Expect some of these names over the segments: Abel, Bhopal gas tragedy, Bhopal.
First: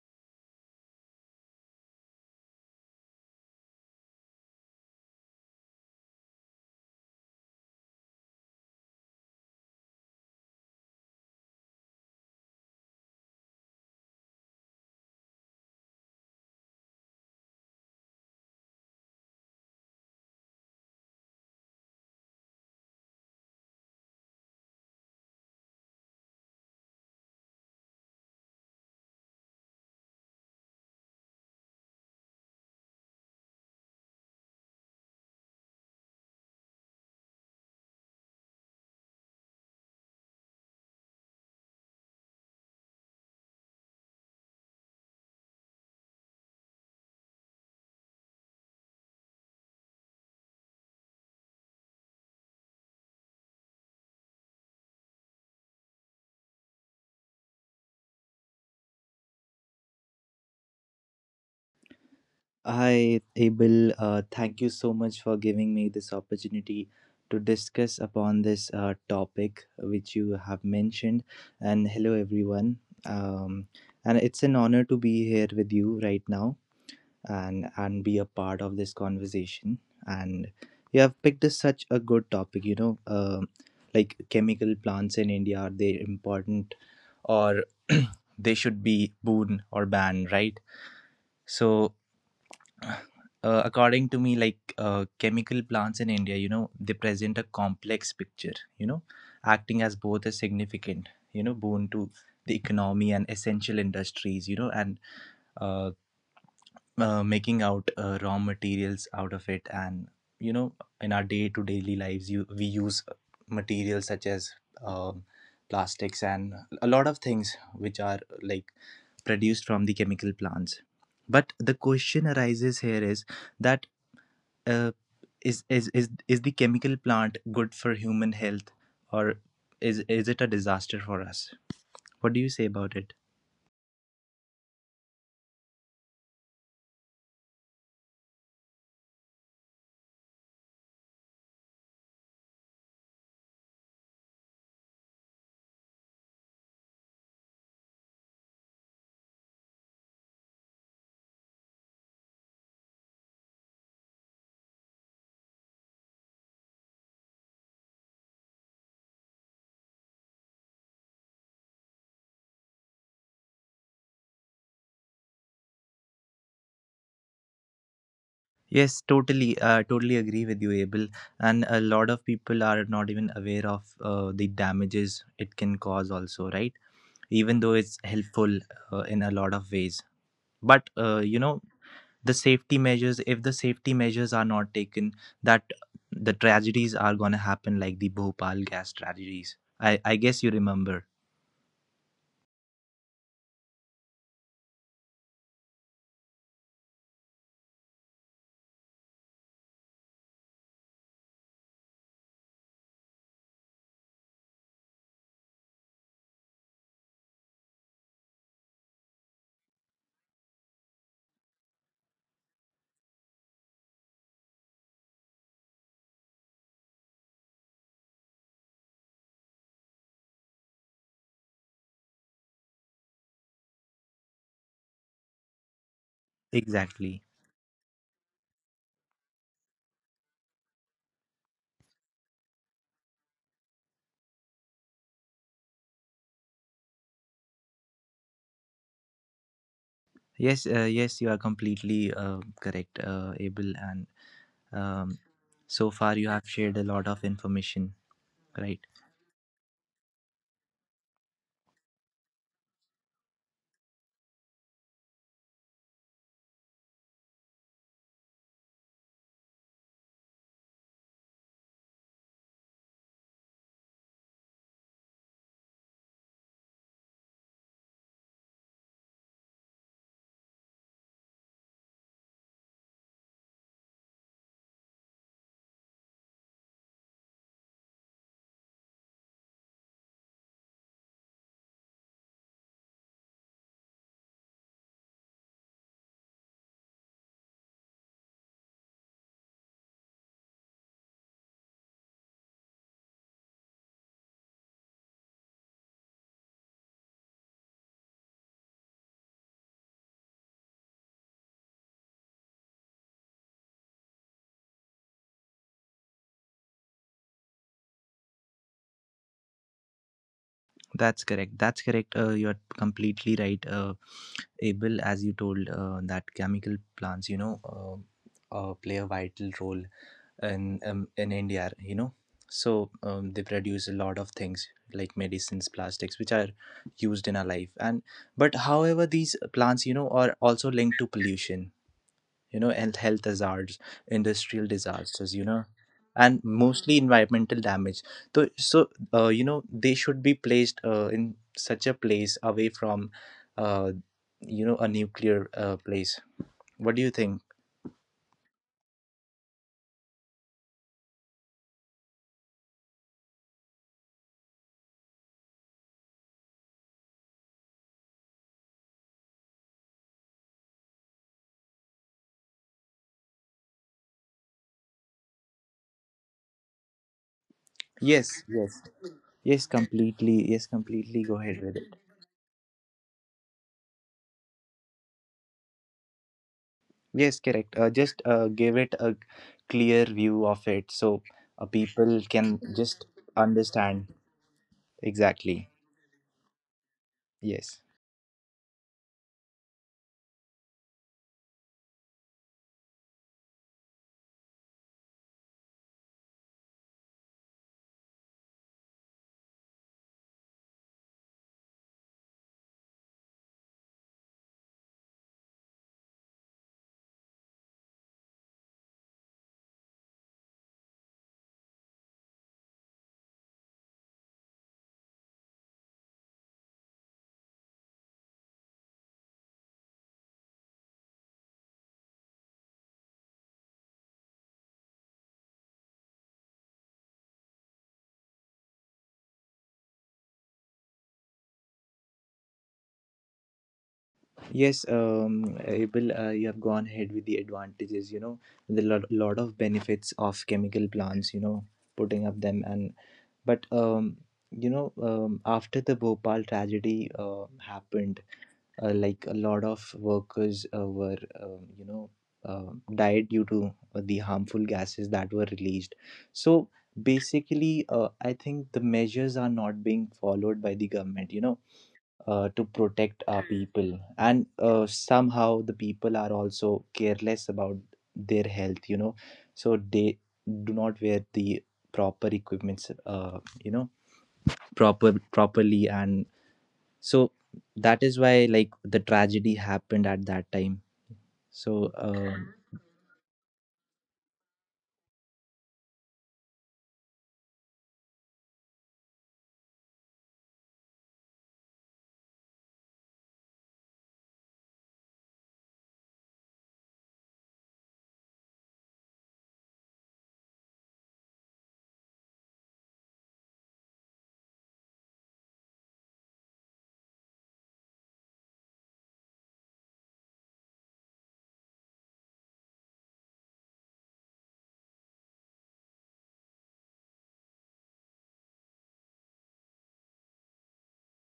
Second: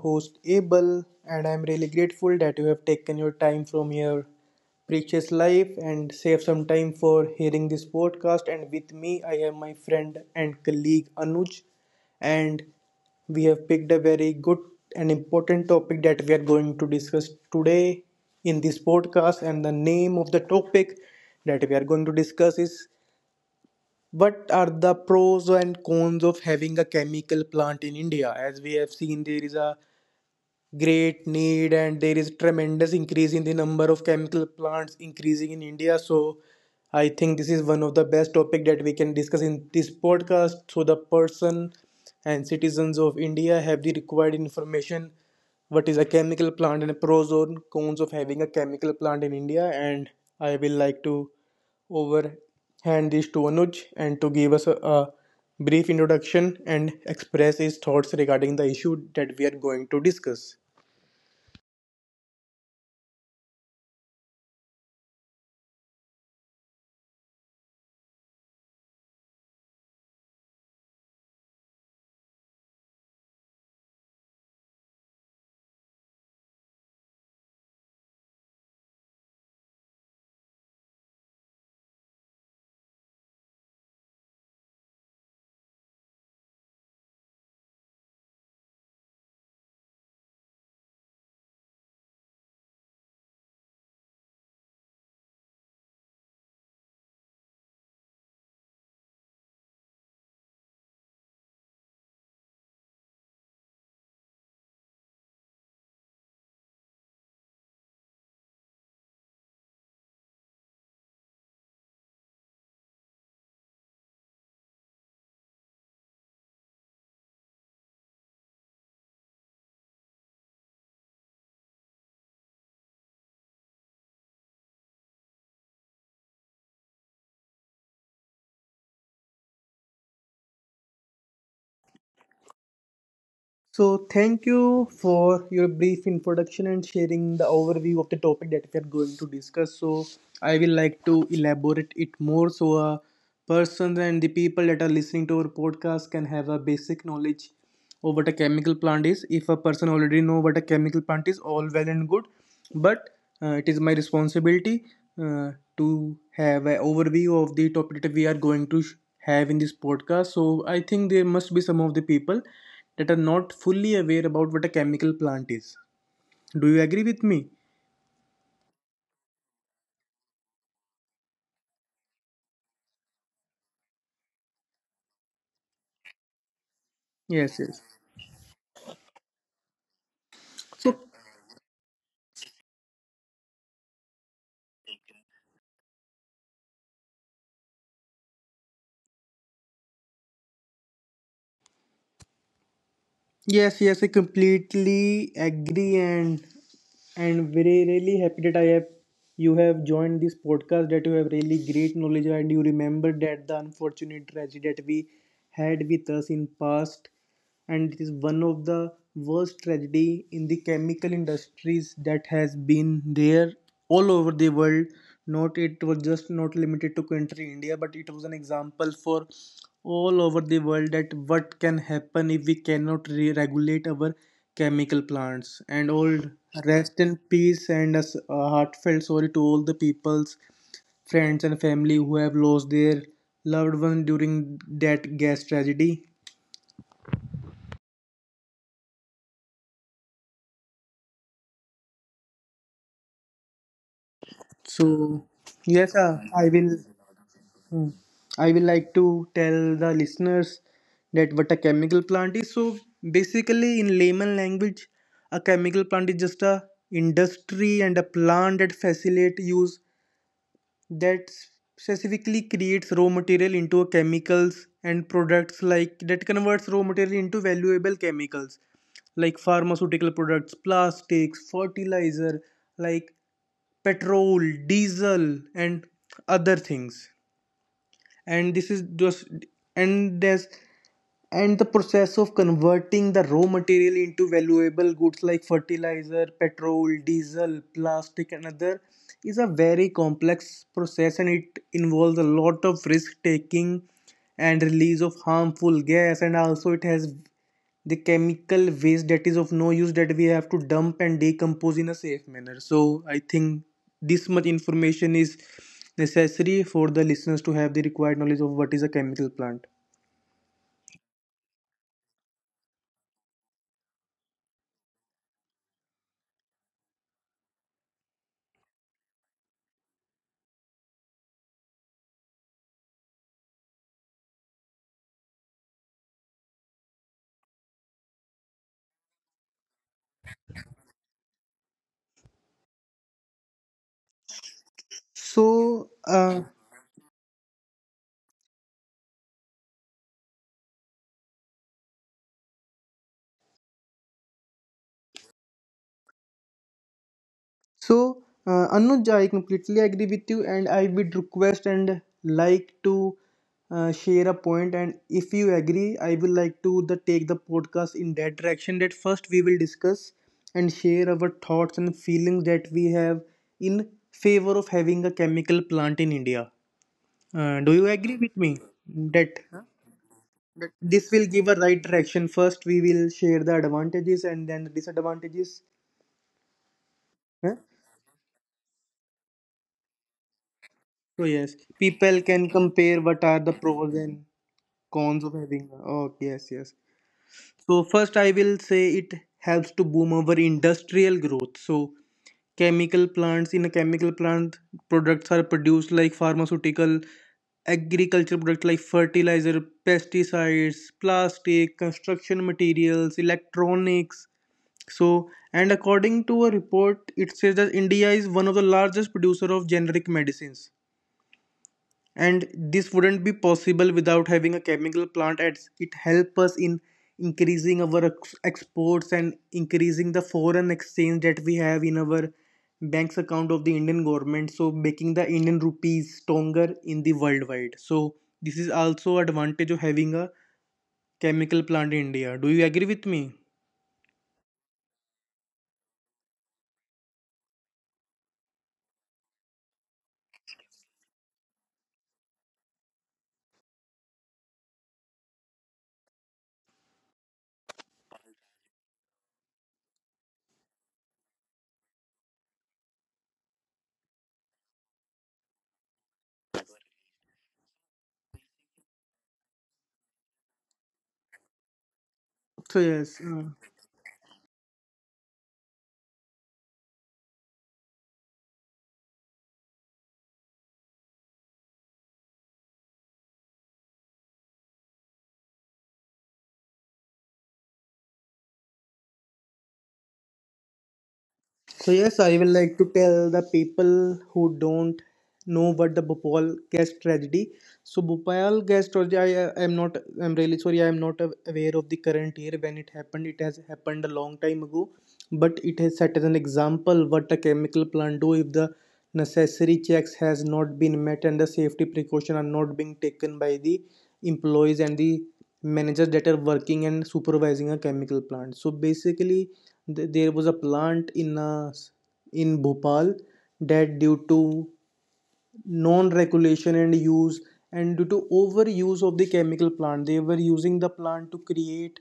host Abel, and I'm really grateful that you have taken your time from your precious life and save some time for hearing this podcast. And with me, I have my friend and colleague Anuj, and we have picked a very good and important topic that we are going to discuss today in this podcast. And the name of the topic that we are going to discuss is, what are the pros and cons of having a chemical plant in India? As we have seen, there is a great need and there is tremendous increase in the number of chemical plants increasing in India, so I think this is one of the best topic that we can discuss in this podcast, so the person and citizens of India have the required information what is a chemical plant and pros and cons of having a chemical plant in India. And I will like to overhand this to Anuj and to give us a brief introduction and express his thoughts regarding the issue that we are going to discuss. Hi, Abel. Thank you so much for giving me this opportunity to discuss upon this topic which you have mentioned. And hello, everyone. Um, and it's an honor to be here with you right now and be a part of this conversation. And you have picked a, such a good topic. You know, like chemical plants in India, are they important or they should be boon or ban, right? So according to me, like chemical plants in India, you know, they present a complex picture, you know, acting as both a significant, you know, boon to the economy and essential industries, you know, and uh, making out raw materials out of it. And, you know, in our day to daily lives, we use materials such as um, plastics and a lot of things which are like produced from the chemical plants. But the question arises here is, that uh, is the chemical plant good for human health, or is it a disaster for us? What do you say about it? So, thank you for your brief introduction and sharing the overview of the topic that we are going to discuss. So, I will like to elaborate it more so persons and the people that are listening to our podcast can have a basic knowledge or what a chemical plant is. If a person already know what a chemical plant is, all well and good, but it is my responsibility uh, to have an overview of the topic that we are going to have in this podcast. So I think there must be some of the people that are not fully aware about what a chemical plant is. Do you agree with me? Yes, totally. Totally agree with you, Abel. And a lot of people are not even aware of the damages it can cause also, right? Even though it's Yes, yes. helpful in a lot of ways. But So you know, the safety measures, if the safety measures are not taken, that the tragedies are going to happen, like the Bhopal gas tragedies. I guess you remember. Yes, yes, I completely agree, and very really happy that I have you have joined this podcast, that you have really great knowledge and you remember that the unfortunate tragedy that we had with us in past. And it is one of the worst tragedy in the chemical industries that has been there all over the world. Not it was just not limited to country India, but it was an example for all over the world that what can happen if we cannot regulate our chemical plants and all. Exactly. Rest in peace, and a heartfelt sorry to all the people's friends and family who have lost their loved one during that gas tragedy. Yes, yes, you are completely correct, Abel. And um, So so far yes, you have I shared a will. lot of information, hmm, I right? will like to tell the listeners that what a chemical plant is. So basically, in layman language, a chemical plant is just a industry and a plant that facilitate use that specifically creates raw material into chemicals and products, like that converts raw material into valuable chemicals like pharmaceutical products, plastics, fertilizer, like petrol, diesel and other things. And this is just and there's and the process of converting the raw material into valuable goods like fertilizer, petrol, diesel, plastic and other is a very complex process, and it involves a lot of risk taking and release of harmful gas, and also it has the chemical waste that is of no use that we have to dump and decompose in a safe manner. So I think this much information is necessary for the listeners to have the required knowledge of what is a chemical plant. That's correct. That's correct. You're completely right, Abel. As you told, that chemical plants, you know, play a vital role in India, you know. So they produce a lot of things like medicines, plastics, which are used in our life. And But however, these plants, you know, are also linked to pollution, you know, and health hazards, industrial disasters, you know, So and uh, mostly environmental damage. So, you know, they should be placed in such a place away from, uh, you know, a nuclear place. What do you think? So, Anuj, I completely agree with you, and I would request and like to share a point. And if you agree, I will like to the take the podcast in that direction. That first we will discuss and share our thoughts and feelings that we have in favor of having a chemical plant in India. Do you Yes, agree with yes. me that Yes, completely. Yes, completely. this Go will ahead give a with it. right direction? First, we will share the advantages and then the disadvantages. Yes, Huh? correct. Just give it a clear view of it, so So yes, people people can can just compare what are the understand. pros and cons of Exactly. having. Oh yes, yes. Yes. So first, I will say it helps to boom our industrial growth. So chemical plants in a chemical plant, products are produced like pharmaceutical, agriculture products like fertilizer, pesticides, plastic, construction materials, electronics. So and according to a report, it says that India is one of the largest producer of generic medicines, and this wouldn't be possible without having a chemical plant, as it helps us in increasing our exports and increasing the foreign exchange that we have in our bank's account of the Indian government, so making the Indian rupees stronger in the worldwide. So this is also advantage of having a chemical plant in India. Do you agree with me? Yes, Abel, you have gone ahead with the advantages, you know, the lot of benefits of chemical plants, you know, putting up them. And but um, you know, after the Bhopal tragedy happened, like a lot of workers were, you know, died due to the harmful gases that were released. So basically I think the measures are not being followed by the government, you know, So to yes, protect our people. And somehow the people are also careless about their health, you know. So they do not wear the proper equipments you know, properly. And so That is why like the tragedy happened at that time. so yes, I will like to so tell uh, the people who don't know what the Bhopal gas tragedy. So Bhopal gas tragedy, I am not, I'm really sorry, I am not aware of the current year when it happened. It has happened a long time ago, but it has set as an example what a chemical plant do if the necessary checks has not been met and the safety precaution are not being taken by the employees and the managers that are working and supervising a chemical plant. So basically there was a plant in Bhopal that due to non-regulation and use and due to overuse of the chemical plant, they were using the plant to create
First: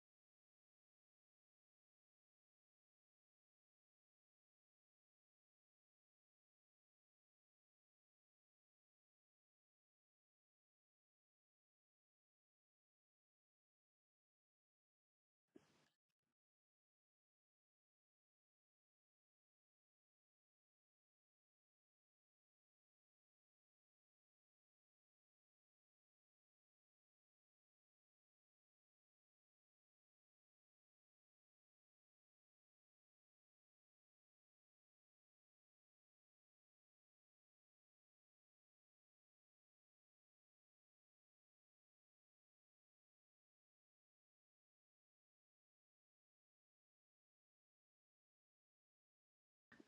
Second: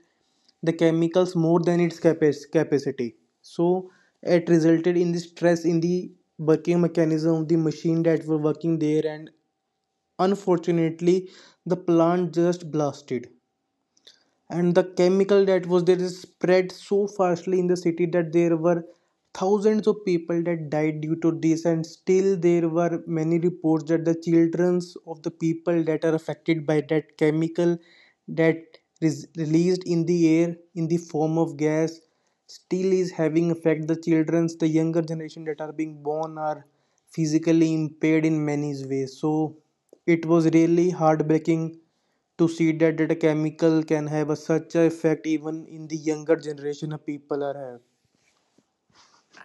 the chemicals more than its capacity. So it resulted in the stress in the working mechanism of the machine that were working there, and unfortunately the plant just blasted, and the chemical that was there is spread so fastly in the city that there were thousands of people that died due to this. And still there were many reports that the childrens of the people that are affected by that chemical that is released in the air in the form of gas still is having effect. The childrens, the younger generation that are being born are physically impaired in many ways. So it was really heartbreaking to see that, that a chemical can have such a effect even in the younger generation of people are have.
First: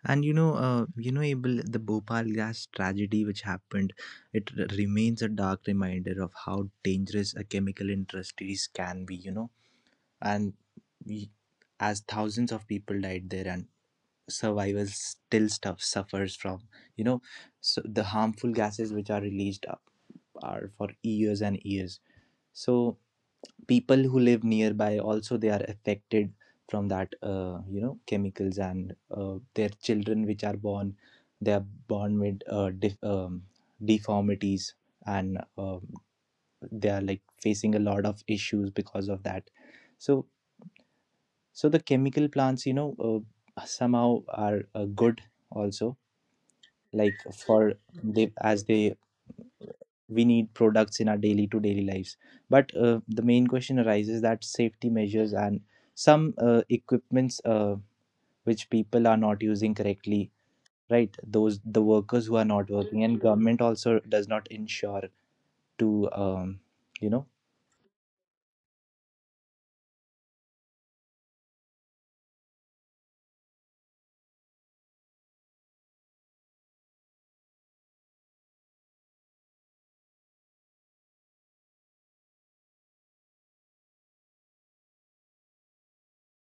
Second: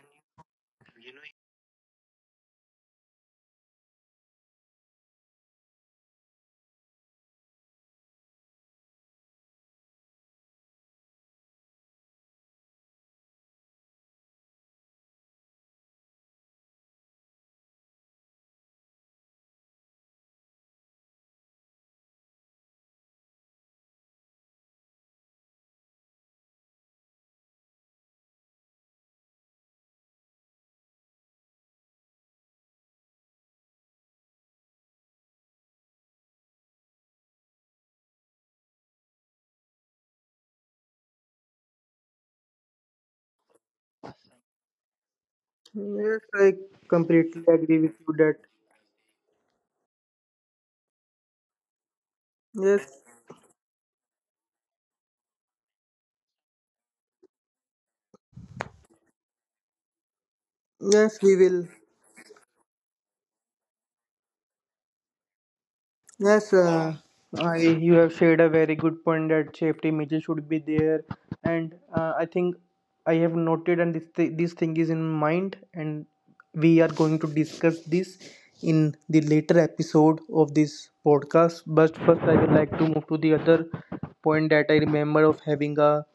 and you know, you know, Abel, the Bhopal gas tragedy which happened, it remains a dark reminder of how dangerous a chemical industries can be, you know. And we, as thousands of people died there, and survivors still stuff suffers from, you know. So the harmful gases which are released up are for years and years. So people who live nearby also, they are affected from that, you know, chemicals. And their children which are born, they are born with deformities and they are like facing a lot of issues because of that. So so the chemical plants, you know, somehow are good also, Yes, I like completely for agree with they you that as they we need products in our daily to daily lives. But yes, the main question arises that safety measures and some equipments which people are not using correctly, right? yes, we Those, will. the workers who are not working, and government also does not ensure to Yes, you know. Uh, I, you have shared a very good point that safety measures should be there, and I think I have noted and this this thing is in mind, and we are going to discuss this in the later episode of this podcast. But first, I would like to move to the other point that I remember of having a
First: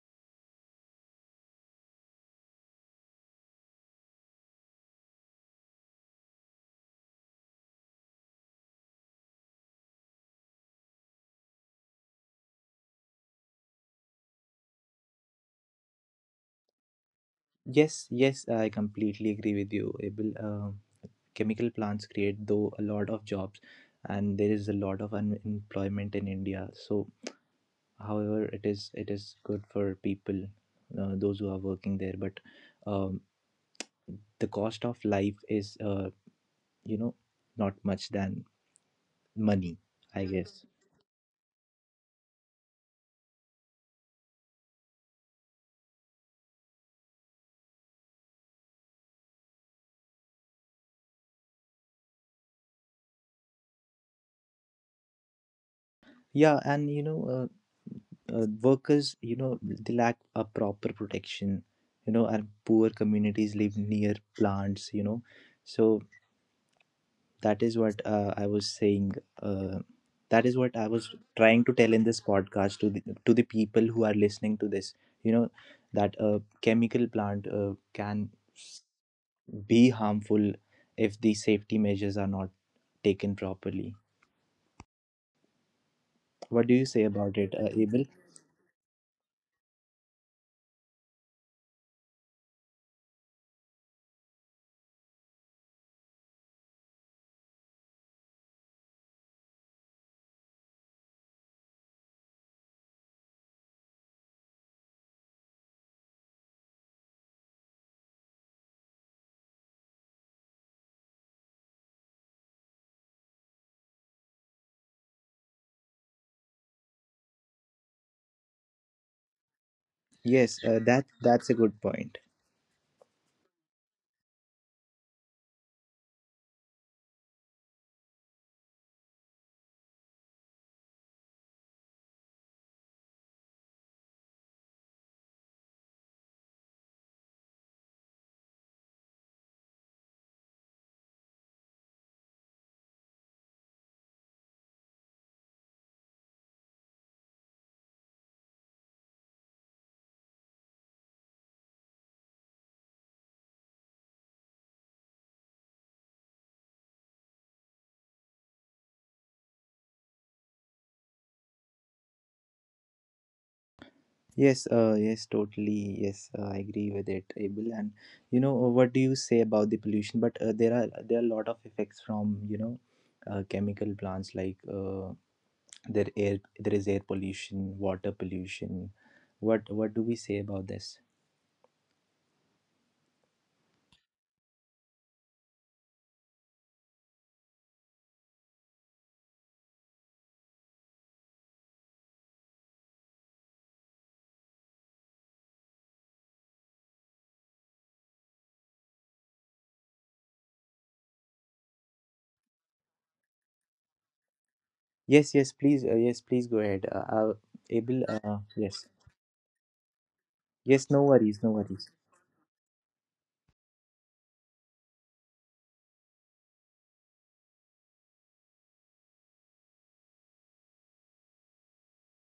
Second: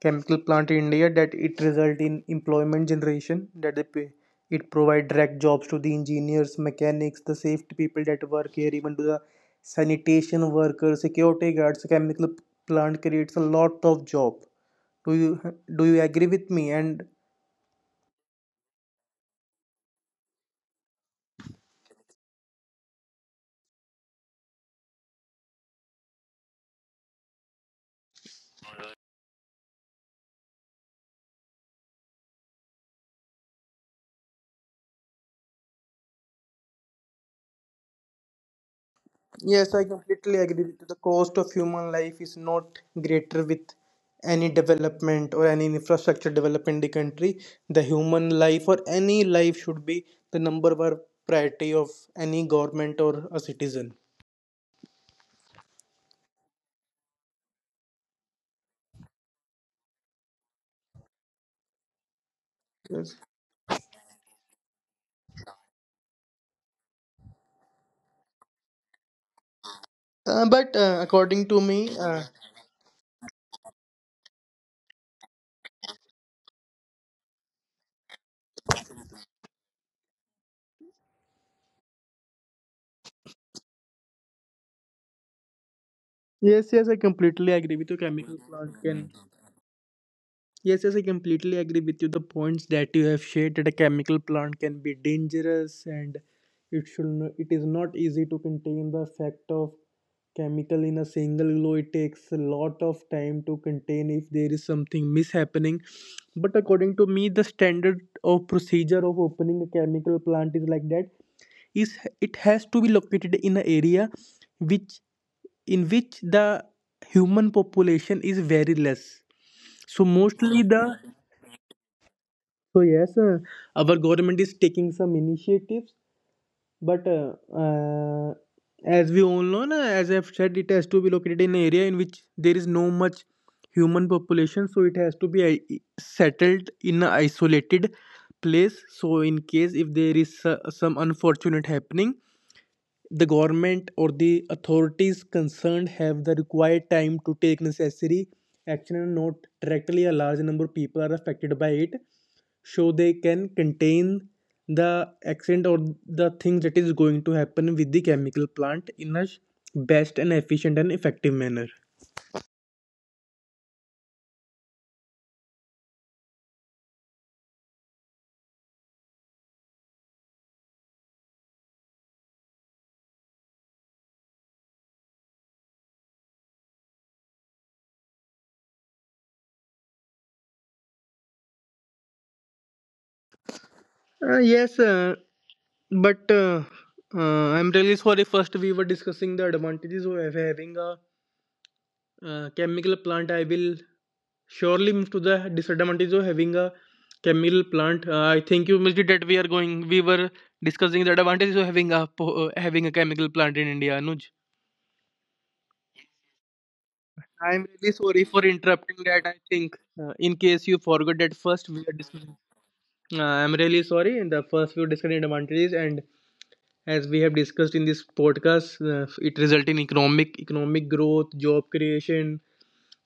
chemical plant in India, that it result in employment generation, that they pay, it provide direct jobs to the engineers, mechanics, the safety people that work here, even to the sanitation workers, security guards. Chemical plant creates a lot of job. Do you agree with me? And Yes, yes, I completely agree with you, Abel. Chemical plants create though a lot of jobs, and there is a lot of unemployment in India. So however, it is good for people those who are working there. But um, the cost of life is, you know, not much than Yes, money, I I completely agree guess. with you. The cost of human life is not greater with any development or any infrastructure development in the country. The human life or any life should be the number one priority of any government or a citizen. Yeah. And you know, workers, you know, they lack a proper protection, you know, and poor Yes. communities live near plants, you know. So that is what I was saying, uh, But that according is to what I me, was trying to tell in this podcast, to the people who are listening to this, you know, that a chemical plant s- be harmful if the safety measures are not taken properly. yes, yes, I completely What do agree you with say you. about Chemical it, plant Abel? can Yes, yes, I completely agree with you. The points that you have shared that a chemical plant can be dangerous, and it should it is not easy to contain the effect of chemical in a single glow. It takes a lot of time to contain if there is something mishappening. But according to me, the standard of procedure of opening a chemical plant is like that. Is it has to be located in an area which in which the human population is very less. So mostly the Yes, that, that's a good so point. yes, our government is taking some initiatives, but as we all know, na, as I've said, it has to be located in an area in which there is no much human population, so it has to be settled in an isolated place. So in case if there is some unfortunate happening, the government or the authorities concerned have the required time to take necessary action, and not directly a large number of people are affected by it, so they can contain the accident or the thing that is going to happen with the chemical plant in a best and efficient and effective manner. Yes, yes, totally. Yes, I agree with it, Abel. And you know, what do you say about the pollution? But there are a lot of effects from, you know, chemical plants, like there is air pollution, water pollution. What do we say about this? Yes, but I'm really sorry. First, we were discussing the advantages of having a chemical plant. I will surely move to the disadvantage of having a chemical plant. I think you missed it that we are going we were discussing the advantages of having a chemical plant in India, Anuj. Yes, yes, please, yes, please go ahead. I'm really sorry for Abel, interrupting, that I yes, think in case you forgot that yes, first no we are worries, no discussing. worries. I'm really sorry, in the first we were discussing advantages, and as we have discussed in this podcast, it result in economic growth, job creation,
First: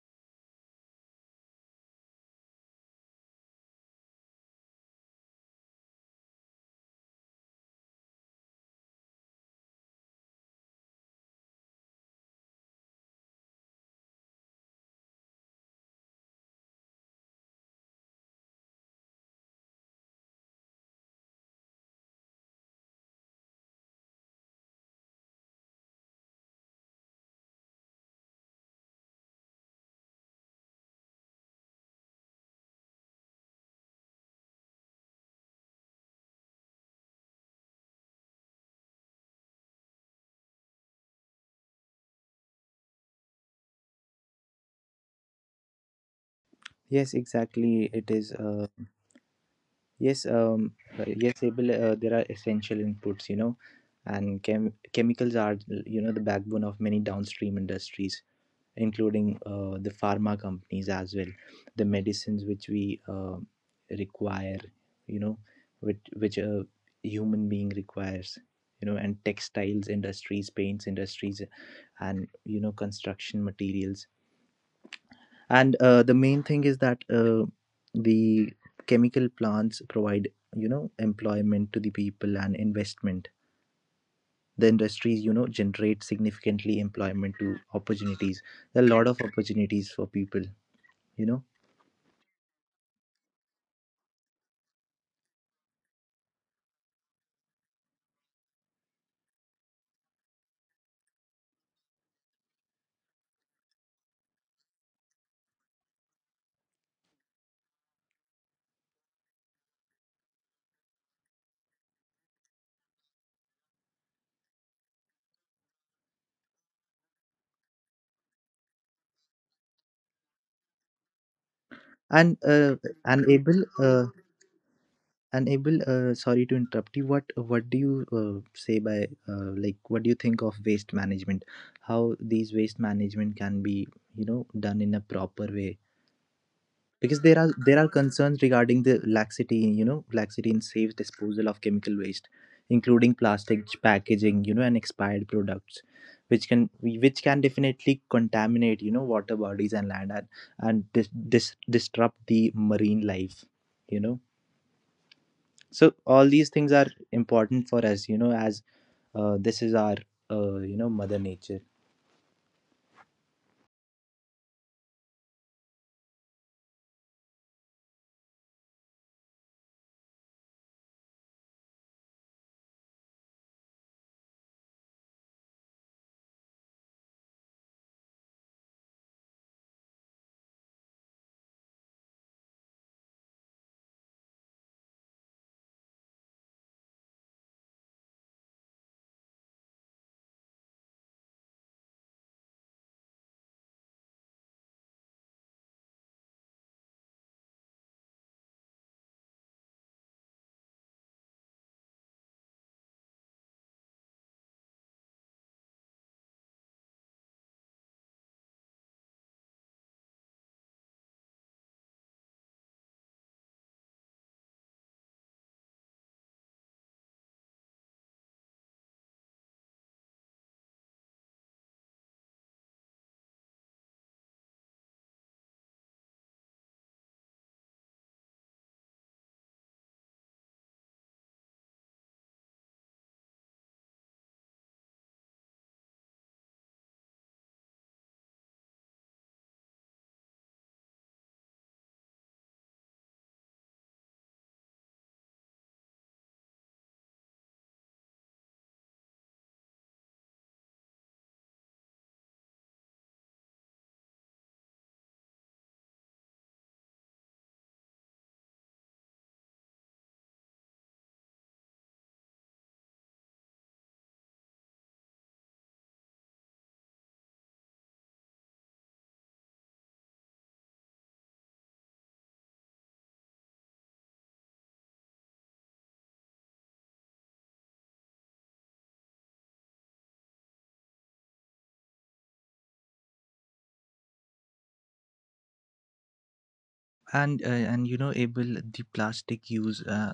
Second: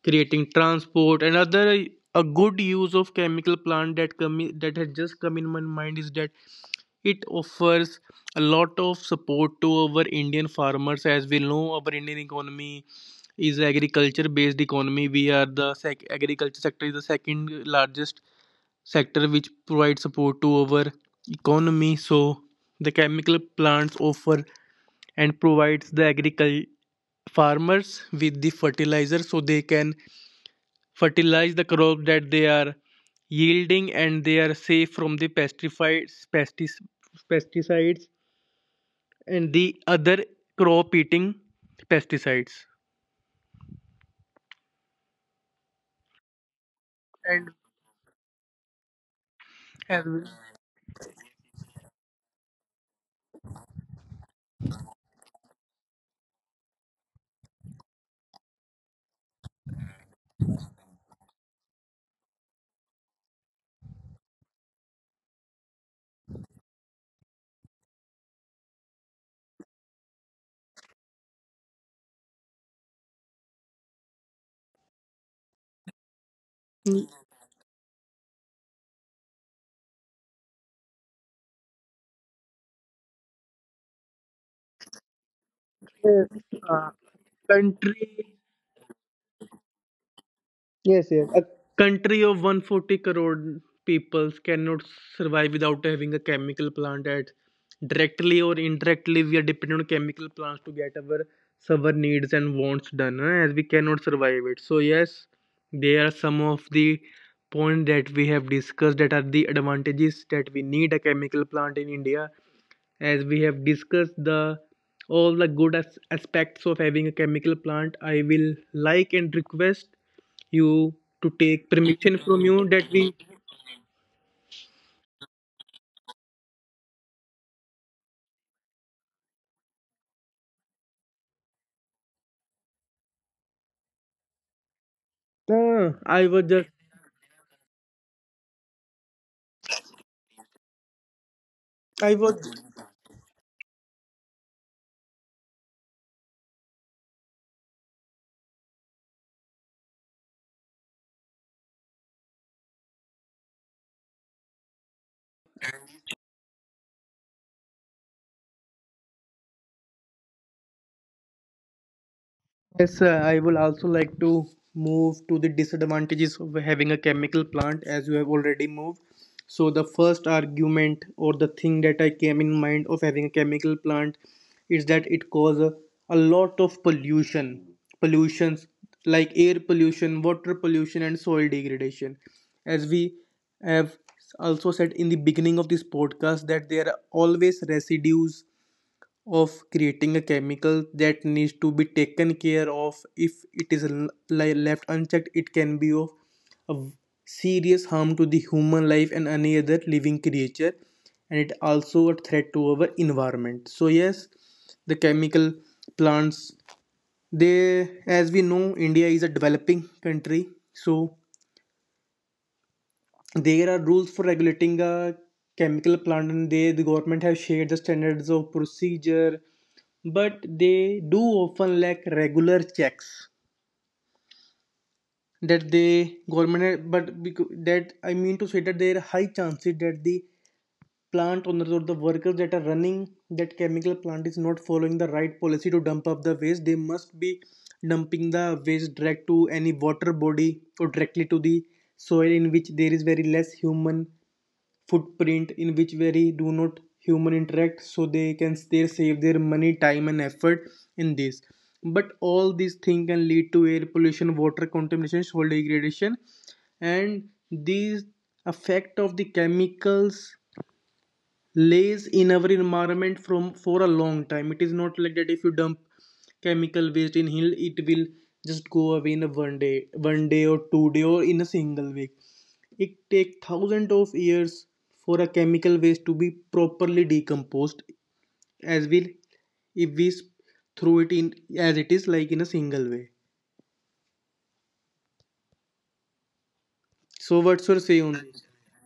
creating transport. Another A good use of chemical plant that has just come in my mind is that it offers a lot of support to our Indian farmers. As we know, our Indian economy is agriculture based economy. We are the sec- Agriculture sector is the second largest sector which provides support to our economy. So the chemical plants offer and provides the agriculture farmers with the fertilizer, so they can fertilize the crop that they are yielding, and they are safe from the pesticides, and the other crop eating pesticides, Yes, and exactly. It is. As Yes, yes, Abel, there are essential inputs, you know, and chemicals are, you know, the backbone of many downstream industries, including the pharma companies as well, the medicines which we require, you know, which a human being requires, you know, and textiles industries, paints industries, and you know, construction materials. And the main thing is that the chemical plants provide, you know, employment to the people and investment. The industries, you know, generate well, significantly uh, employment to opportunities. country. There are a lot of opportunities for people, you Yes, know. yes. Country of 140 crore peoples cannot survive without having a chemical plant at. Directly or indirectly, we are dependent on chemical plants to get our needs and wants done, eh, as we cannot survive it. So yes, there are some of the points that we have discussed that are the advantages, that we need a chemical plant in India. As we have discussed the all the good aspects of having a chemical plant, I will like and request you to And take permission from and you able that we. uh, and able sorry to interrupt you. What do you say by, like, what do you think of waste management? How these waste management can be, you know, done in a proper way? Ah, I Because was just there are concerns regarding the laxity, you know, laxity in safe disposal of chemical waste, I including was plastic packaging, you know, and expired products, which can definitely contaminate, you know, water bodies and land, and and disrupt the marine life, you know. So all these things are important for us, you know, as this is our, you know, mother nature. Yes, I will also like to move to the disadvantages of having a chemical plant, as you have already moved. So the first argument or the thing that I came in mind of having a chemical plant is that it causes a lot of pollutions like air pollution, water pollution, and soil degradation. As we have also said in the beginning of this podcast, that there are always residues of creating a chemical that needs to be taken care of. If it is left unchecked, it can be of serious harm to the human life and any other living creature, and it also a threat to our environment. So yes, the chemical plants, they, as we know, India is a developing country, so there are rules for regulating a chemical plant, and they, the government have shared the standards of procedure, but they do often lack regular checks, that they government, but that I mean to say, that there are high chances that the plant owners or the workers that are running that chemical plant is not following the right policy to dump up the waste. They must be dumping the waste direct to any water body or directly to the soil, in which there is very less human footprint, in which very do not human interact, so they can still save their money, time, and effort in this. But all these things can lead to air pollution, water contamination, soil degradation, and these effect of the chemicals lays in our environment from for a long time. It is not like that if you dump chemical waste in hill, it will just go away in a one day or 2 day or in a single week. It take thousands of years for a chemical waste to be properly decomposed as well, if we throw it in as it is like in a single way. And you know, able So the what's your say on plastic this? use,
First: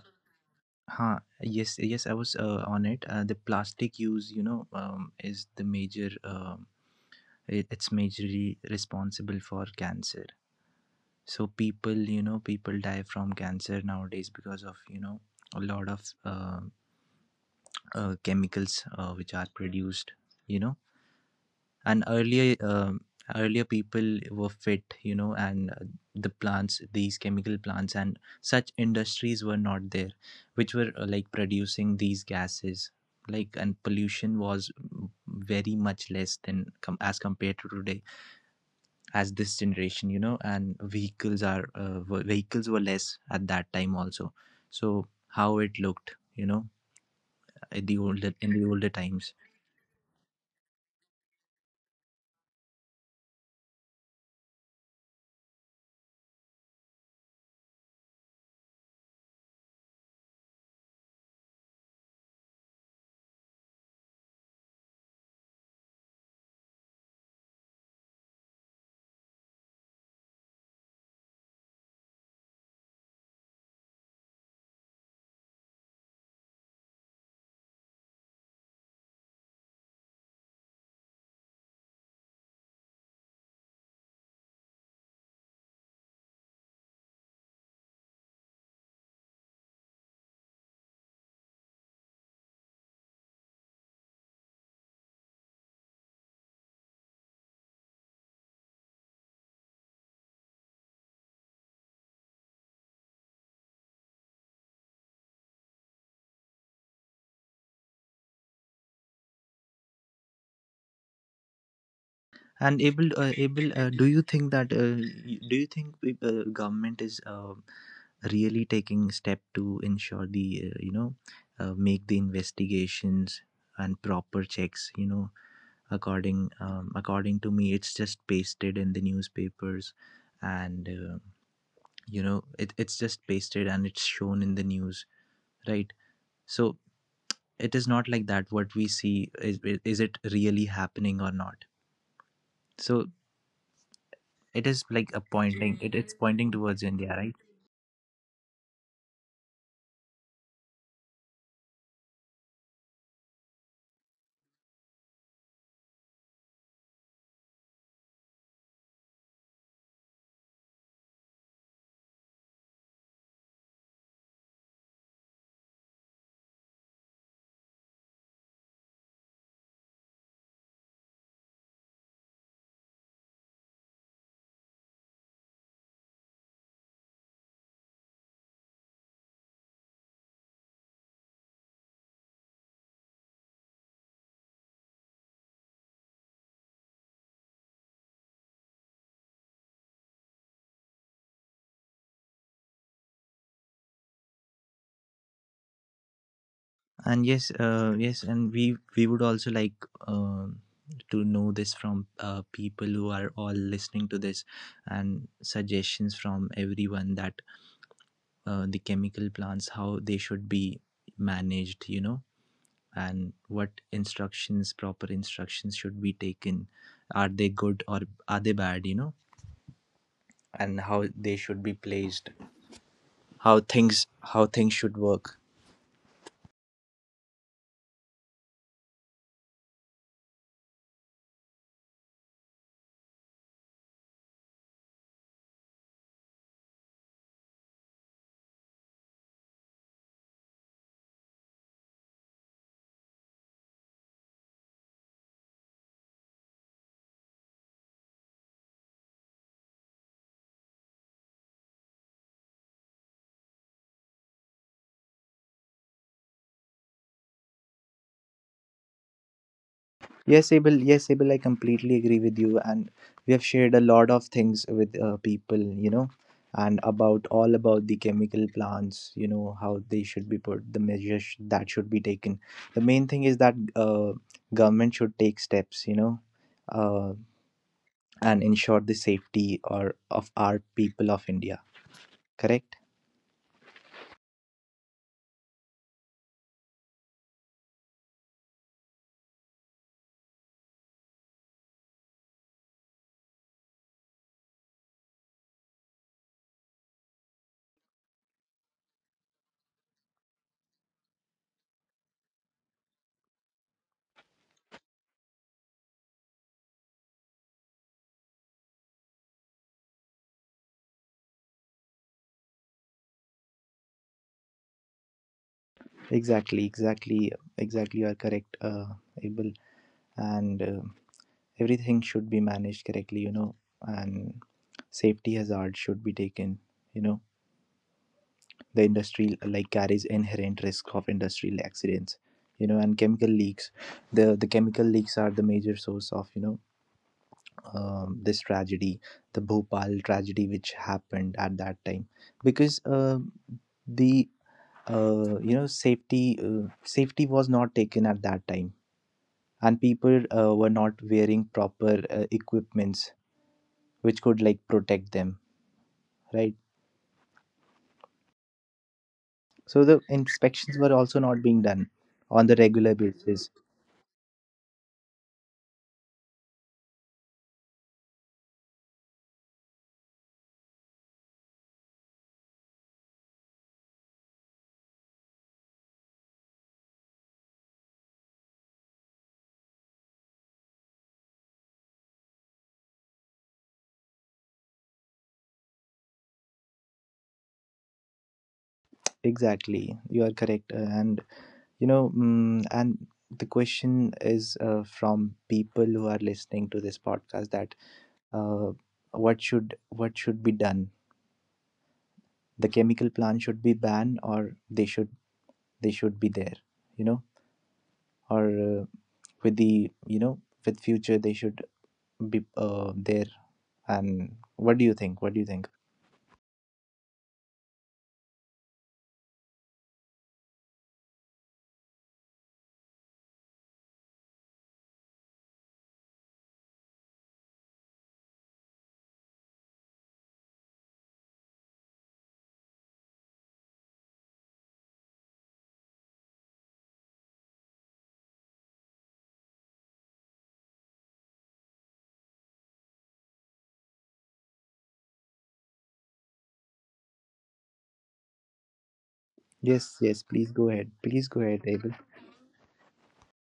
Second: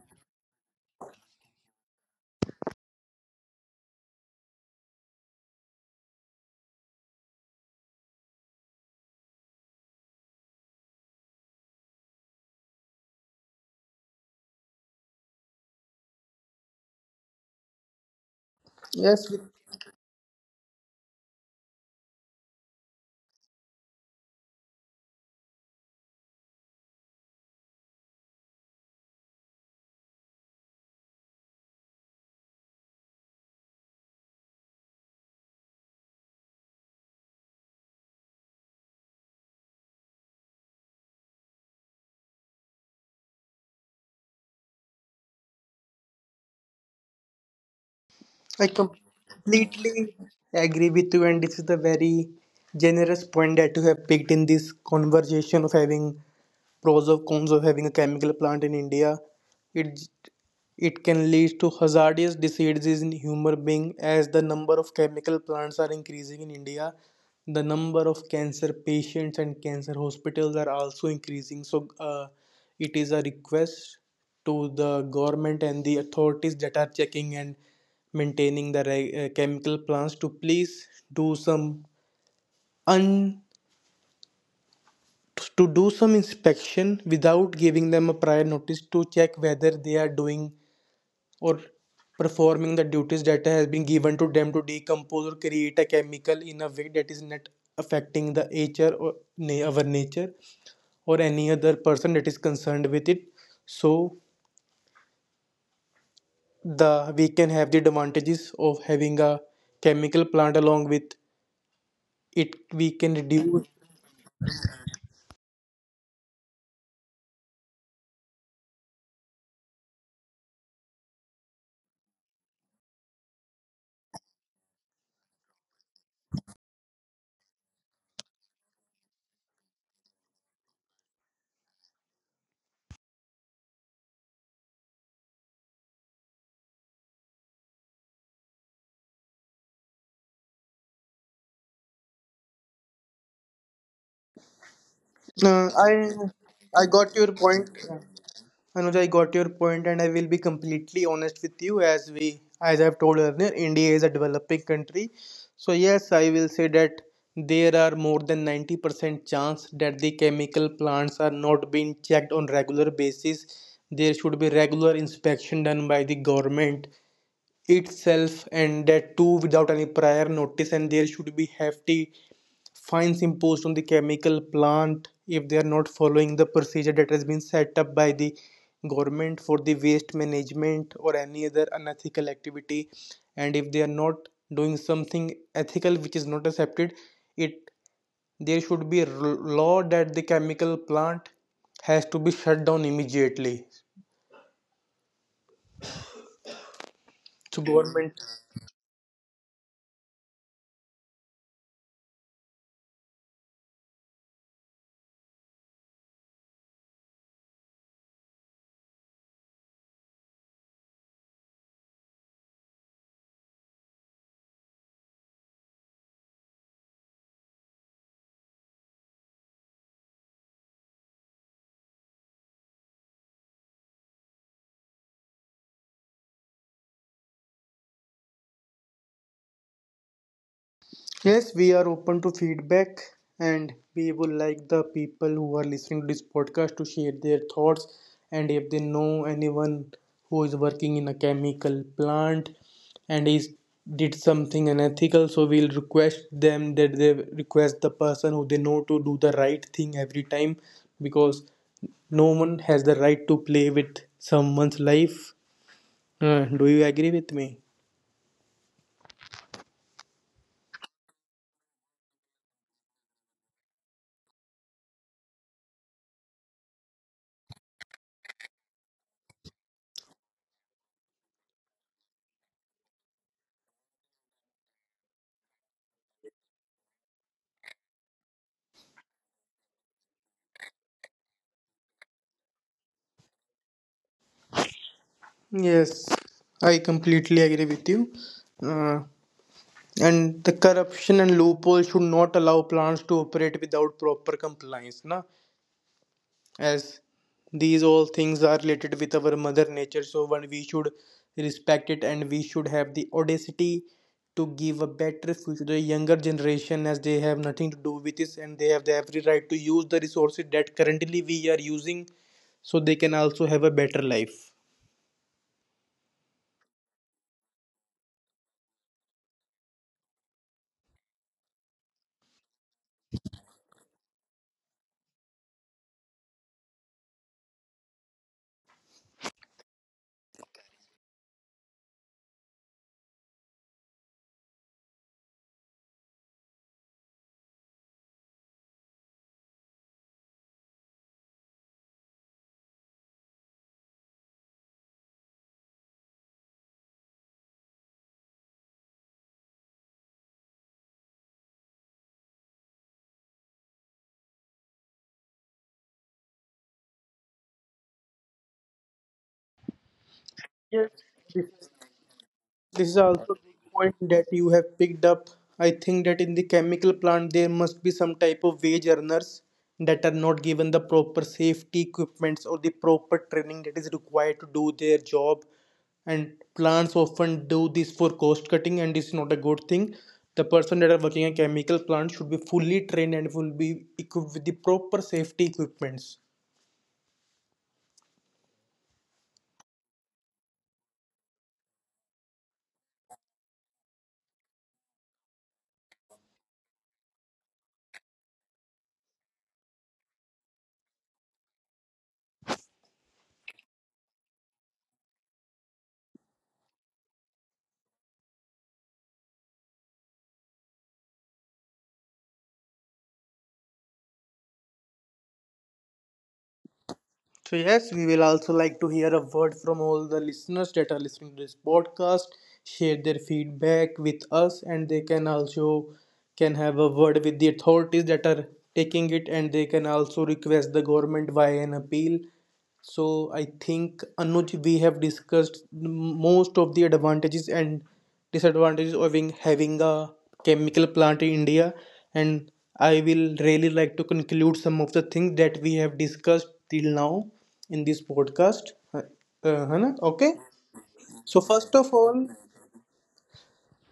huh. Yes. Yes, I was on it. The plastic use, you know, is the major. It, it's majorly responsible for cancer. So people, you know, people die from cancer nowadays because of, you know, a lot of chemicals Yes, which are produced. You know, and earlier people were fit, you know. And the plants, these chemical plants and such industries were not there, which were like producing these gases, like. And pollution was very much less than as compared to today, as this generation, you know. And vehicles were less at that time also. So how it looked, you know, at the older in I the older times. completely agree with you, and this is the very generous point that you have picked in this conversation of having pros or cons of having a chemical plant in India. it it can lead to hazardous diseases in human being. As the number of chemical plants are increasing in India, the number of cancer patients and cancer hospitals are also increasing. So it is a request to the government and the authorities that are checking and maintaining the right, chemical plants, to please do some un to do some inspection without giving them a prior notice, to check whether they are doing or performing the duties that has been given to them to decompose or create a chemical in a way that is not affecting the nature, or our nature, or any other person that is concerned with it. So the, we can have the advantages of having a chemical plant, along with it we can And able, reduce. Able. Do you think that? Do you think government is really taking step to ensure the you know, make the investigations and proper checks? You know, according to me, it's just pasted in the newspapers, and you know, it, it's just pasted and it's shown in the news, right? So it is not like that. What we see is it really happening or not? So it is like No, a I it's I pointing got your towards India, point. right? Anuj, I got your point, and I will be completely honest with you. As we, as I've told earlier, India is a developing country, so yes, I will say that there are more than 90% chance that the chemical plants are not being checked on regular basis. There should be regular inspection done by the government itself, and that too without any prior notice. And there should be hefty fines imposed on the chemical plant if they are not following the procedure that has been set up by the government for the waste management or any other unethical activity. And if they are not doing something ethical, which is not accepted, it, there should be a law that the chemical plant has to be shut down immediately. So And yes, government. Yes, and we would also like uh, to know this from people who are all listening to this, and suggestions from everyone, that the chemical plants, how they should be managed, you know, and what instructions proper instructions should be taken. Are they good or are they bad, you know? And how they should be placed, how things how things should work. Yes, we are open to feedback, and we would like the people who are listening to this podcast to share their thoughts. And if they know anyone who is working in a chemical plant and is did something unethical, so we'll request them that they request the person who they know to do the right thing every time, because no one has the right to play with someone's life. Do you agree with me? Yes, Abel. Yes, Abel. I completely agree with you. And we have shared a lot of things with people, you know, and about all about the chemical plants, you know, how they should be put, the measures that should be taken. The main thing is that government should take steps, you know, uh, and ensure the safety or of our people of India. Correct? Yes, I completely agree with you. uh, And the corruption and loopholes should not allow plants to operate without proper compliance, na? As these all things are related with our mother nature, so one we should respect it, and we should have the audacity to give a better future to the younger generation, as they have nothing to do with this, and they have the every right to use the resources that currently we are using, so they can also have a better life. Exactly. Exactly. Exactly. You are correct, Abel. And everything should be managed correctly, and safety hazards should be taken, you know the industry like carries inherent risk of industrial accidents, and chemical leaks. The chemical leaks are the major source of this tragedy, the Bhopal tragedy which happened at that time, because the safety safety was not taken at that time, and people were not wearing proper equipments which could like protect them, right? So the Yes. inspections were also not being done on This the is also regular a big basis. point that you have picked up. I think that in the chemical plant there must be some type of wage earners that are not given the proper safety equipments or the proper training that is required to do their job. And plants often do this for cost cutting, and it's not a good thing. The person that are working a chemical plant should be fully trained and will be equipped with the proper safety equipments. Exactly, you are correct. And and the question is, from people who are listening to this podcast, that uh, what should be done? The chemical plant should be banned, or they should, they should be there, you know or uh, with the, with future they should be there. And what do you think, what do you think? So, yes, we will also like to hear a word from all the listeners that are listening to this podcast. Share their feedback with us, and they can also can have a word with the authorities that are taking it, and they can also request the government via an appeal. So I think, Anuj, we have discussed most of the advantages and disadvantages of having a chemical plant in India, and I will really like to conclude some of the things that we have discussed till now in this podcast. है ना? Yes, Okay. yes, please go ahead. So Please go first of ahead, Abel. all,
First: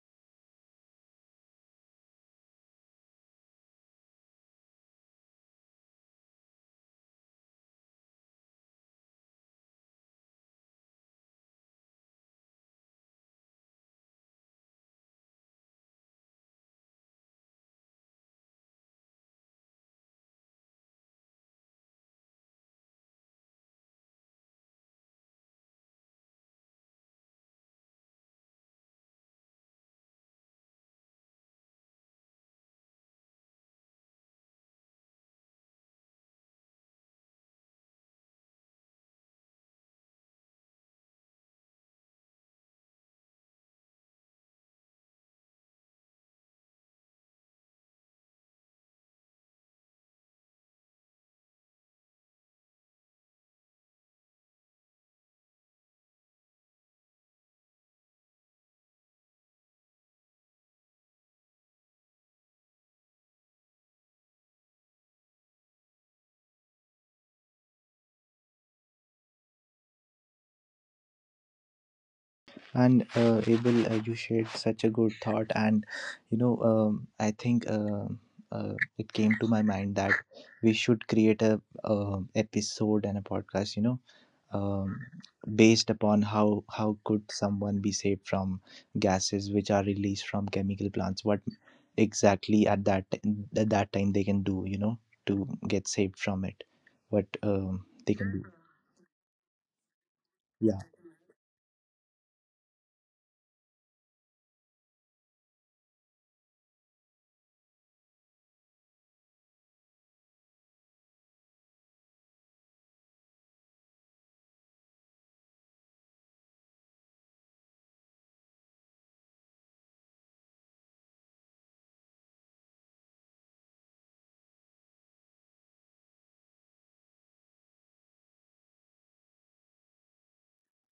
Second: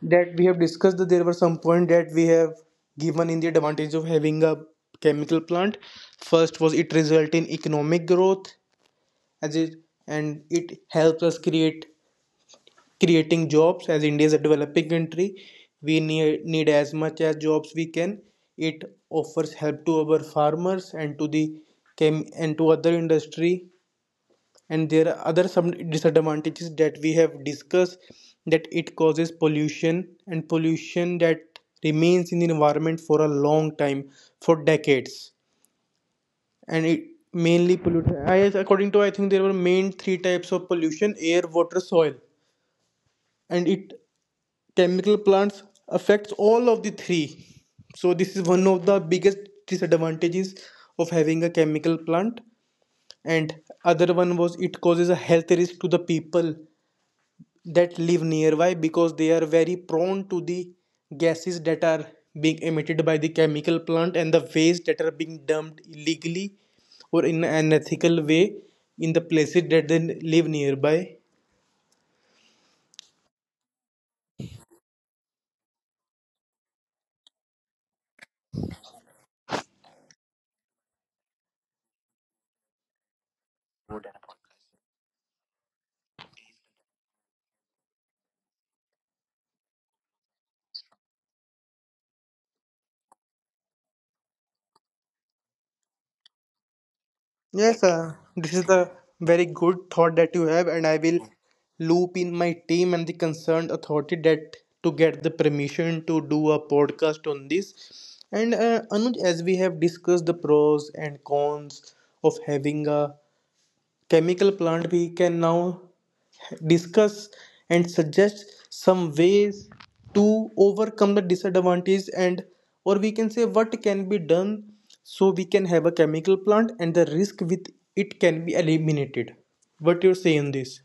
that we have discussed, that there were some point that we have given in the advantage of having a chemical plant. First was it result in economic growth, as it and it helps us create creating jobs, as India is a developing country, we need as much as jobs we can. It offers help to our farmers and to the chem and to other industry. And there are other some disadvantages that we have discussed, that it causes pollution, and pollution that remains in the environment for a long time, for decades, and it mainly polluted, I, according to I think there were main three types of pollution, air, water, soil, and it, chemical plants affects all of the three. So this is one of the biggest disadvantages of having a chemical plant. And other one was it causes a health risk to the people that live nearby, because they are very prone to the gases that are being emitted by the chemical plant and the waste that are being dumped illegally or in an ethical way in the places that they live nearby. And Abel, you shared such a good thought. And, I think it came to my mind that we should create a episode and a podcast, um, based upon how could someone be saved from gases which are released from chemical plants? What exactly at that time they can do, to get saved from it? What Yes, they sir. can do? This is the very good thought that you have, Yeah. and I will loop in my team and the concerned authority that to get the permission to do a podcast on this. And Anuj, as we have discussed the pros and cons of having a chemical plant, we can now discuss and suggest some ways to overcome the disadvantage, and or we can say what can be done so we can have a chemical plant and the risk with it can be eliminated. What you say on this?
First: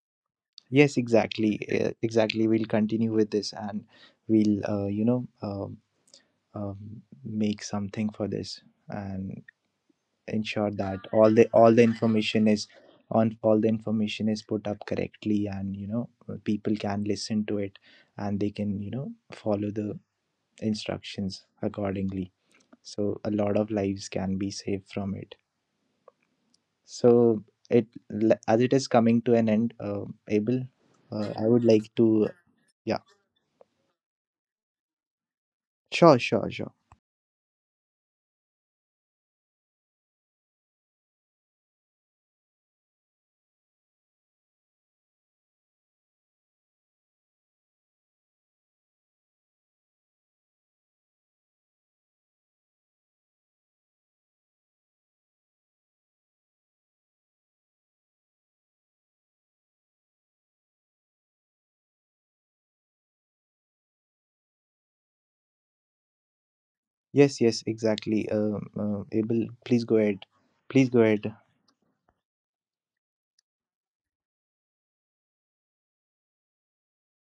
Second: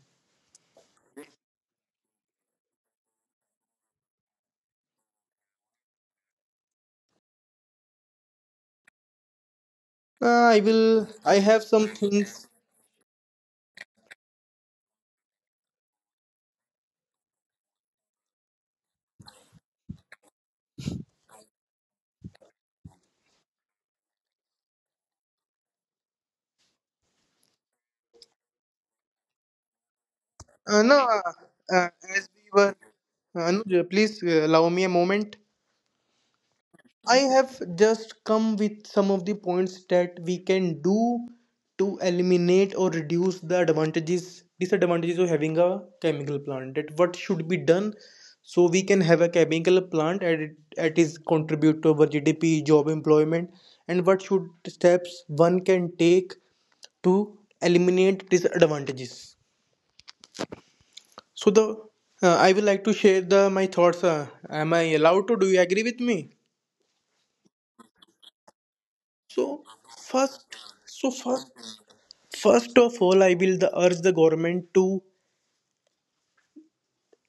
Yes, exactly. Exactly. We'll continue with this, and we'll, make something for this, and uh, i ensure that will i all the have all the some things. information is on, all the information is put up correctly, and people can listen to it, and they can, follow the instructions accordingly, so a lot of lives can be saved from it. So it, as it is coming to an end, Abel, No I would uh, like as to. we were Yeah. Anuj, please allow me a moment. Sure, sure, sure. I have just come with some of the points that we can do to eliminate or reduce the advantages, disadvantages of having a chemical plant. That what should be done so we can have a chemical plant and it is contribute to our GDP, job employment, and what should steps one can take to eliminate disadvantages. So the I will like to share the my thoughts. Am I allowed to? Do you agree with me? Yes, yes, exactly. Abel, So please go ahead. first, Please go so ahead. first, first of all, I will the, urge the government to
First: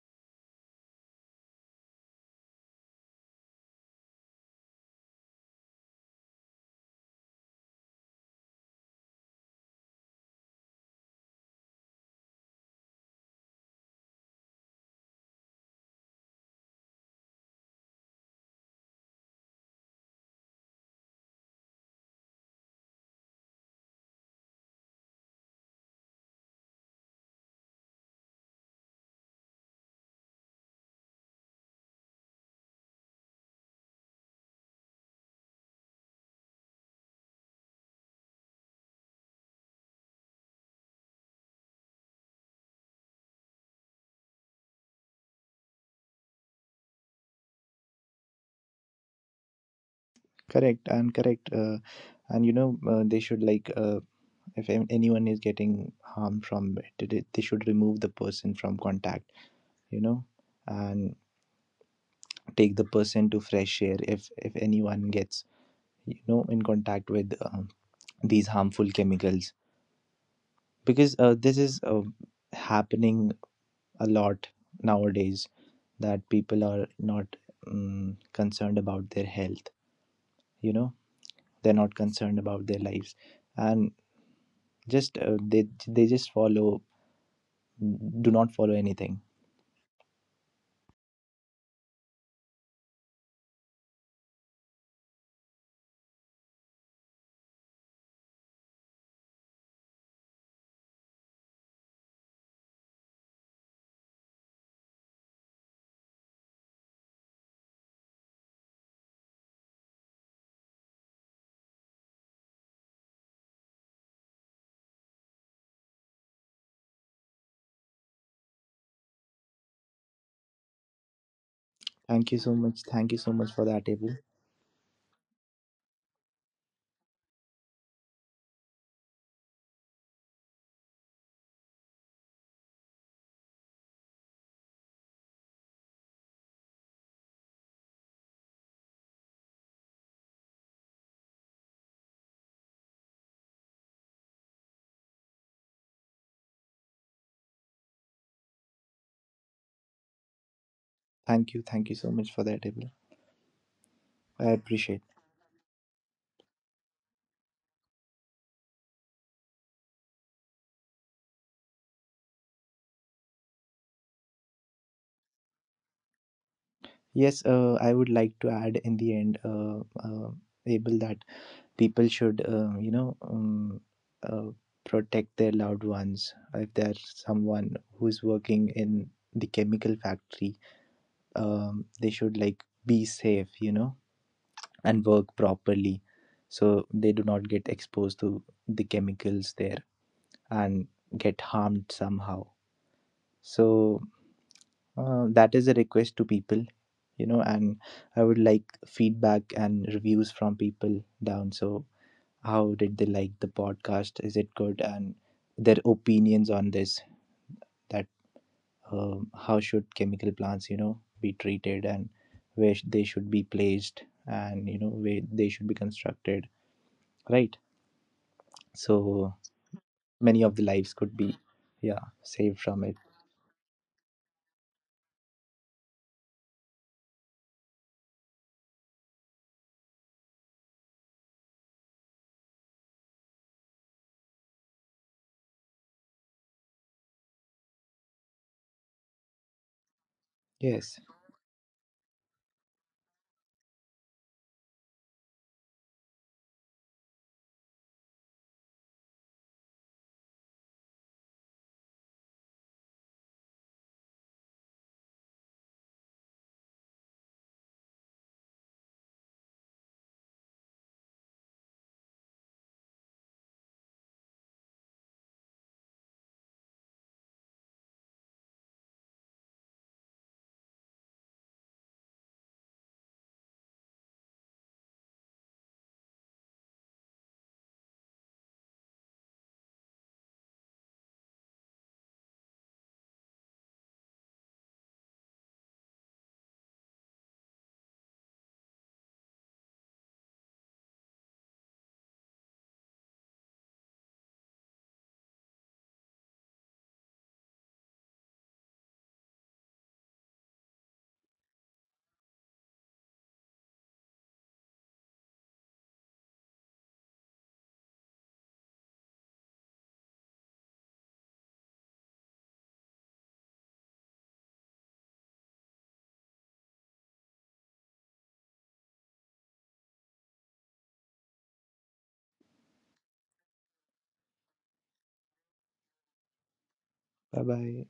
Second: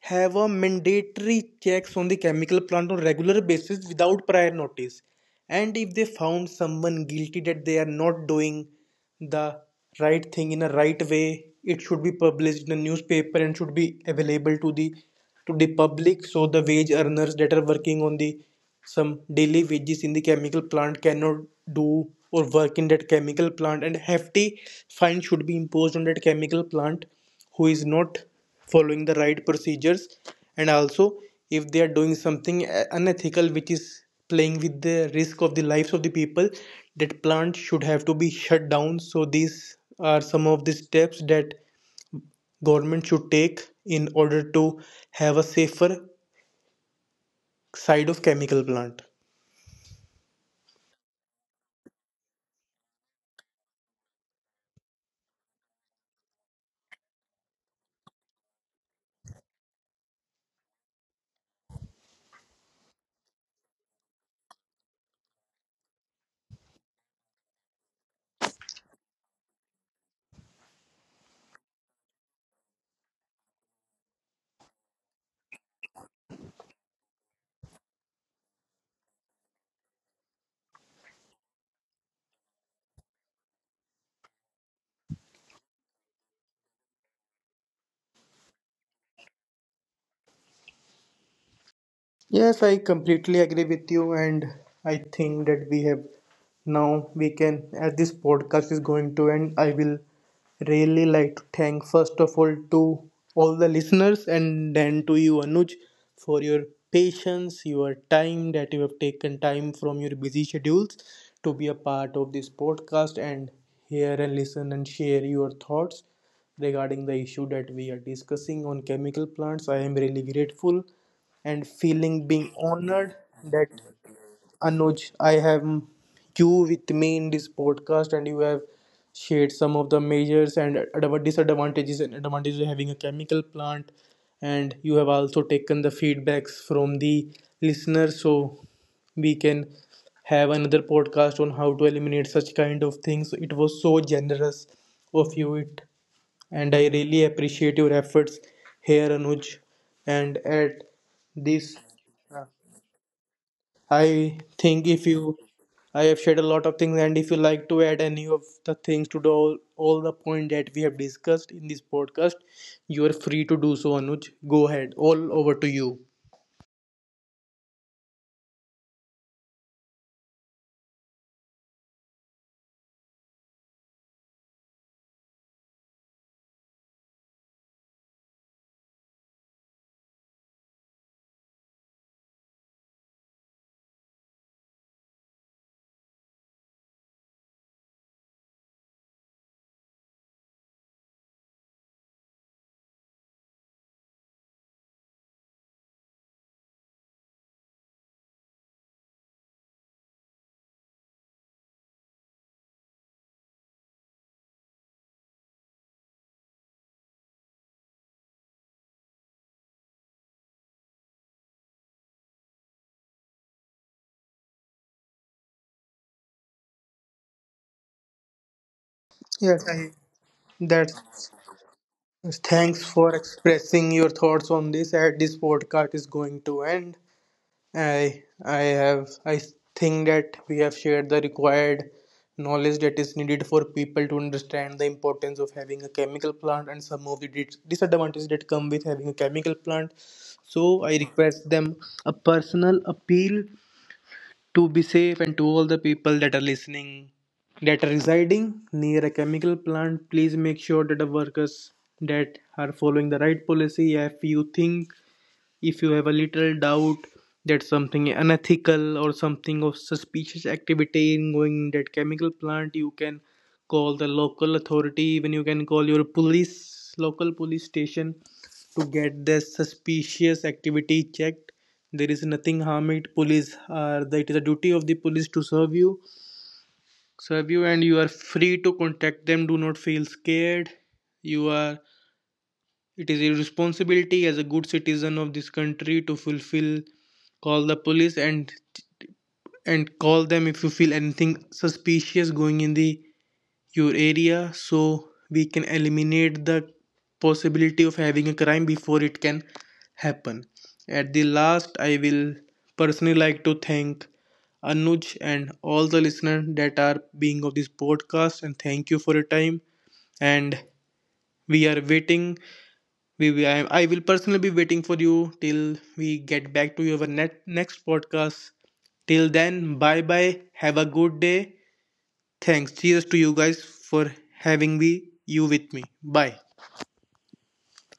have a mandatory checks on the chemical plant on regular basis without prior notice, and if they found someone guilty that they are not doing the right thing in a right way, it should be published in a newspaper and should be available to the public, so the wage earners that are working on the some daily wages in the chemical plant cannot do or work in that chemical plant, and hefty fine should be imposed on that chemical plant who is not following the right procedures. And also if they are doing something unethical, which is playing with the risk of the lives of the people, that plant should have to be shut down. So these are some of the steps that government should take in order to have a safer side of chemical plant. Correct and correct. And they should like, if anyone is getting harm from it, they should remove the person from contact. You know, and take the person to fresh air. If anyone gets, in contact with these harmful chemicals, because this is happening a lot nowadays, that people are not concerned about their health, you know they're not concerned about their lives, and just, they just follow, do not follow anything. Yes, I completely agree with you, and I think that we have now we can, as this podcast is going to end, I will really like to thank first of all to all the listeners and then to you, Anuj, for your patience, your time that you have taken time from your busy schedules to be a part of this podcast and hear and listen and share your thoughts regarding the issue that we are discussing on chemical plants. I am really grateful and feeling Thank you being so much, honored thank you so much for that that, Abel. Anuj, I have you with me in this podcast, and you have shared some of the measures and disadvantages and advantages of having a chemical plant, and you have also taken the feedbacks from the listeners, so we can have another podcast on how to eliminate such kind of things. It was so generous of you. It and I really appreciate your efforts here, Anuj. And at Thank you, this, thank you so much for that, Abel. I I think appreciate. if you, I have shared a lot of things, and if you like to add any of the things to the, all the point that we have discussed in this podcast, you are free to do so, Anuj. Go ahead, all over to you. Yes, I would like to add in the end, Able, that people should, uh, protect their loved ones. If there's someone who's working in the chemical factory, they should like be safe, you know, and work properly, so they do not get exposed to the chemicals there and get harmed somehow. So that is a request to people, you know. And I would like feedback and reviews from people down. So how did they like the podcast? Is it good? And their opinions on this, that how should chemical plants, you know, be treated, and where they should be placed, and, you know, where they should be constructed, right? So Yes, I. many of the lives could That's be, yeah, saved thanks from it. for expressing your thoughts on this. At this podcast is going to end. I think that we have shared the required knowledge that is needed for people to understand the importance of having a chemical plant and some of the disadvantages that come with having a chemical plant. So I Yes. request them a personal appeal to be safe, and to all the people that are listening that are residing near a chemical plant, please make sure that the workers that are following the right policy. If you think if you have a little doubt that something unethical or something of suspicious activity in going in that chemical plant, you can call the local authority, even you can call your police, local police station to get the suspicious activity checked. There is nothing harm it. Police are the, it is the duty of the police to serve you, and you are free to contact them. Do not feel scared. You are it is a responsibility as a good citizen of this country to fulfill call the police and call them if you feel anything suspicious going in the your area so we can eliminate the possibility of having a crime before it can happen. At the last, I will personally like to thank Anuj and all the listeners that are being of this podcast, and thank you for your time. And we are waiting I will personally be waiting for you till we get back to your next podcast. Till then, bye bye. Have a good day. Thanks. Cheers to you guys for having me you with me. Bye. Bye bye.